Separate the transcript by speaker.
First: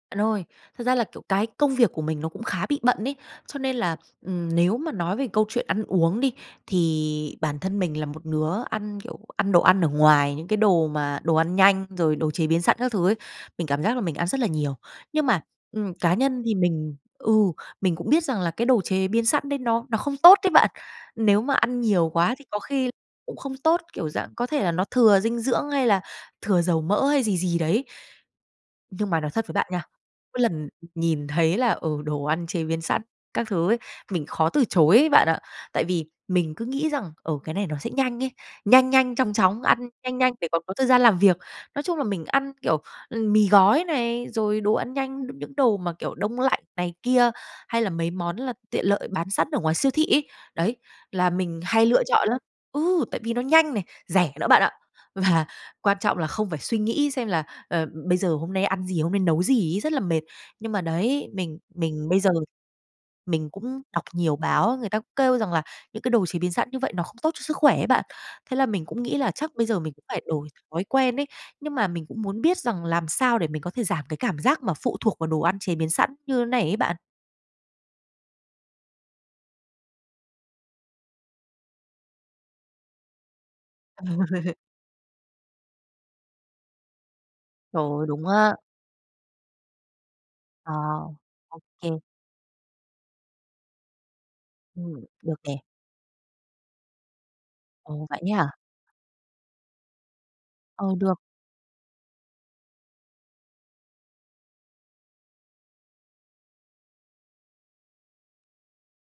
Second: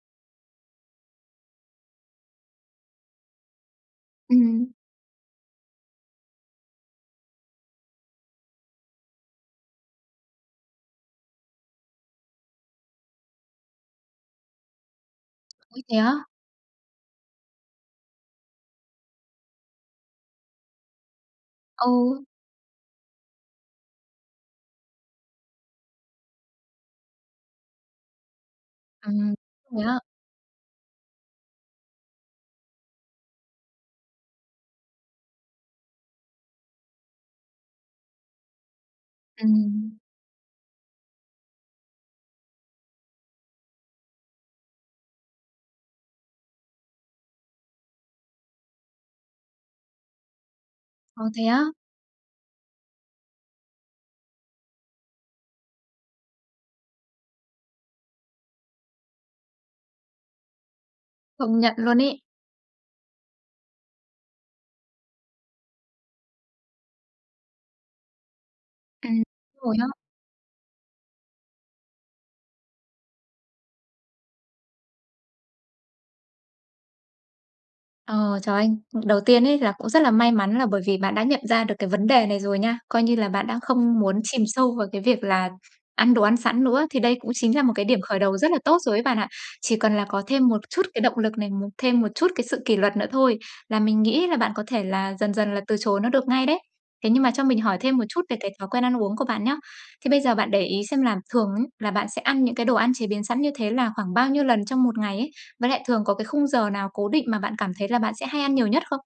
Speaker 1: Bạn ơi, thật ra là, kiểu, cái công việc của mình nó cũng khá bị bận ấy. Cho nên là, ừm,
Speaker 2: Ừm.
Speaker 1: nếu mà nói về câu chuyện ăn uống đi, thì bản thân mình là một đứa ăn, kiểu, ăn đồ ăn ở ngoài, những cái đồ mà đồ ăn nhanh, rồi đồ chế biến sẵn các thứ ấy. Mình cảm giác là mình ăn rất là nhiều. Nhưng mà,
Speaker 2: Ôi,
Speaker 1: ừm,
Speaker 2: thế
Speaker 1: cá
Speaker 2: á?
Speaker 1: nhân thì mình, ừ, mình cũng biết rằng là cái đồ chế biến sẵn đấy nó nó không tốt đấy bạn. Nếu mà ăn nhiều
Speaker 2: Ừ.
Speaker 1: quá thì có khi cũng không tốt, kiểu, dạng có thể là nó thừa dinh dưỡng hay là thừa dầu mỡ hay gì gì đấy. Nhưng mà nói
Speaker 2: Ừm,
Speaker 1: thật với bạn
Speaker 2: thế
Speaker 1: nha,
Speaker 2: á?
Speaker 1: mỗi lần, ừ, nhìn thấy là, ừ, đồ ăn chế biến sẵn các thứ ấy, mình khó từ chối ấy bạn ạ. Tại vì mình cứ nghĩ rằng, ờ, cái này nó sẽ nhanh ấy, nhanh nhanh chóng chóng, ăn
Speaker 2: Ừm.
Speaker 1: nhanh nhanh để có có thời gian làm việc. Nói chung là mình ăn, kiểu, ừm, mì gói này, rồi đồ ăn nhanh, những những đồ mà, kiểu, đông lạnh này kia, hay là mấy món là tiện lợi bán sẵn ở ngoài siêu thị ấy. Đấy,
Speaker 2: Ờ,
Speaker 1: là
Speaker 2: thế
Speaker 1: mình
Speaker 2: á?
Speaker 1: hay lựa chọn lắm. Ừ, tại vì nó nhanh này, rẻ nữa bạn ạ. Và quan trọng là không phải suy nghĩ xem là, ờ, bây giờ hôm nay ăn gì, hôm nay nấu gì ấy, rất là mệt. Nhưng mà đấy, mình
Speaker 2: Không nhận luôn
Speaker 1: mình bây
Speaker 2: ấy.
Speaker 1: giờ mình cũng đọc nhiều báo, người ta kêu rằng là những cái đồ chế biến sẵn như vậy nó không tốt cho sức khỏe ấy bạn. Thế là mình cũng nghĩ
Speaker 2: Ừm,
Speaker 1: là chắc bây
Speaker 2: rồi
Speaker 1: giờ
Speaker 2: á.
Speaker 1: mình cũng phải đổi thói quen ấy. Nhưng mà mình cũng muốn biết rằng làm sao để mình có thể giảm cái cảm giác mà phụ thuộc vào đồ ăn chế biến sẵn như này ấy bạn?
Speaker 2: Ờ, trời ơi. Đầu tiên ấy là cũng rất là may mắn là bởi vì bạn đã nhận ra được cái vấn đề này rồi nha. Coi như là bạn đã không muốn chìm sâu vào cái việc là ăn đồ ăn sẵn nữa, thì đây cũng chính là một
Speaker 1: Trời
Speaker 2: cái điểm
Speaker 1: ơi,
Speaker 2: khởi
Speaker 1: đúng
Speaker 2: đầu rất
Speaker 1: á.
Speaker 2: là tốt rồi ấy bạn ạ, chỉ cần là có thêm một
Speaker 1: À.
Speaker 2: chút cái động lực này,
Speaker 1: Ô
Speaker 2: một
Speaker 1: kê.
Speaker 2: thêm một chút cái sự kỷ luật nữa thôi là mình nghĩ là bạn có thể
Speaker 1: Ừm,
Speaker 2: là
Speaker 1: được
Speaker 2: dần dần
Speaker 1: nè.
Speaker 2: là từ chối nó được ngay đấy. Thế nhưng mà cho mình hỏi thêm một
Speaker 1: Ồ, vậy
Speaker 2: chút về
Speaker 1: nhé.
Speaker 2: cái thói quen ăn uống của bạn nhá. Thế bây giờ bạn để ý
Speaker 1: Ờ,
Speaker 2: xem
Speaker 1: được.
Speaker 2: là thường á là bạn sẽ ăn những cái đồ ăn chế biến sẵn như thế là khoảng bao nhiêu lần trong một ngày ấy? Với lại thường có cái khung giờ nào cố định mà bạn cảm thấy là bạn sẽ hay ăn nhiều nhất không?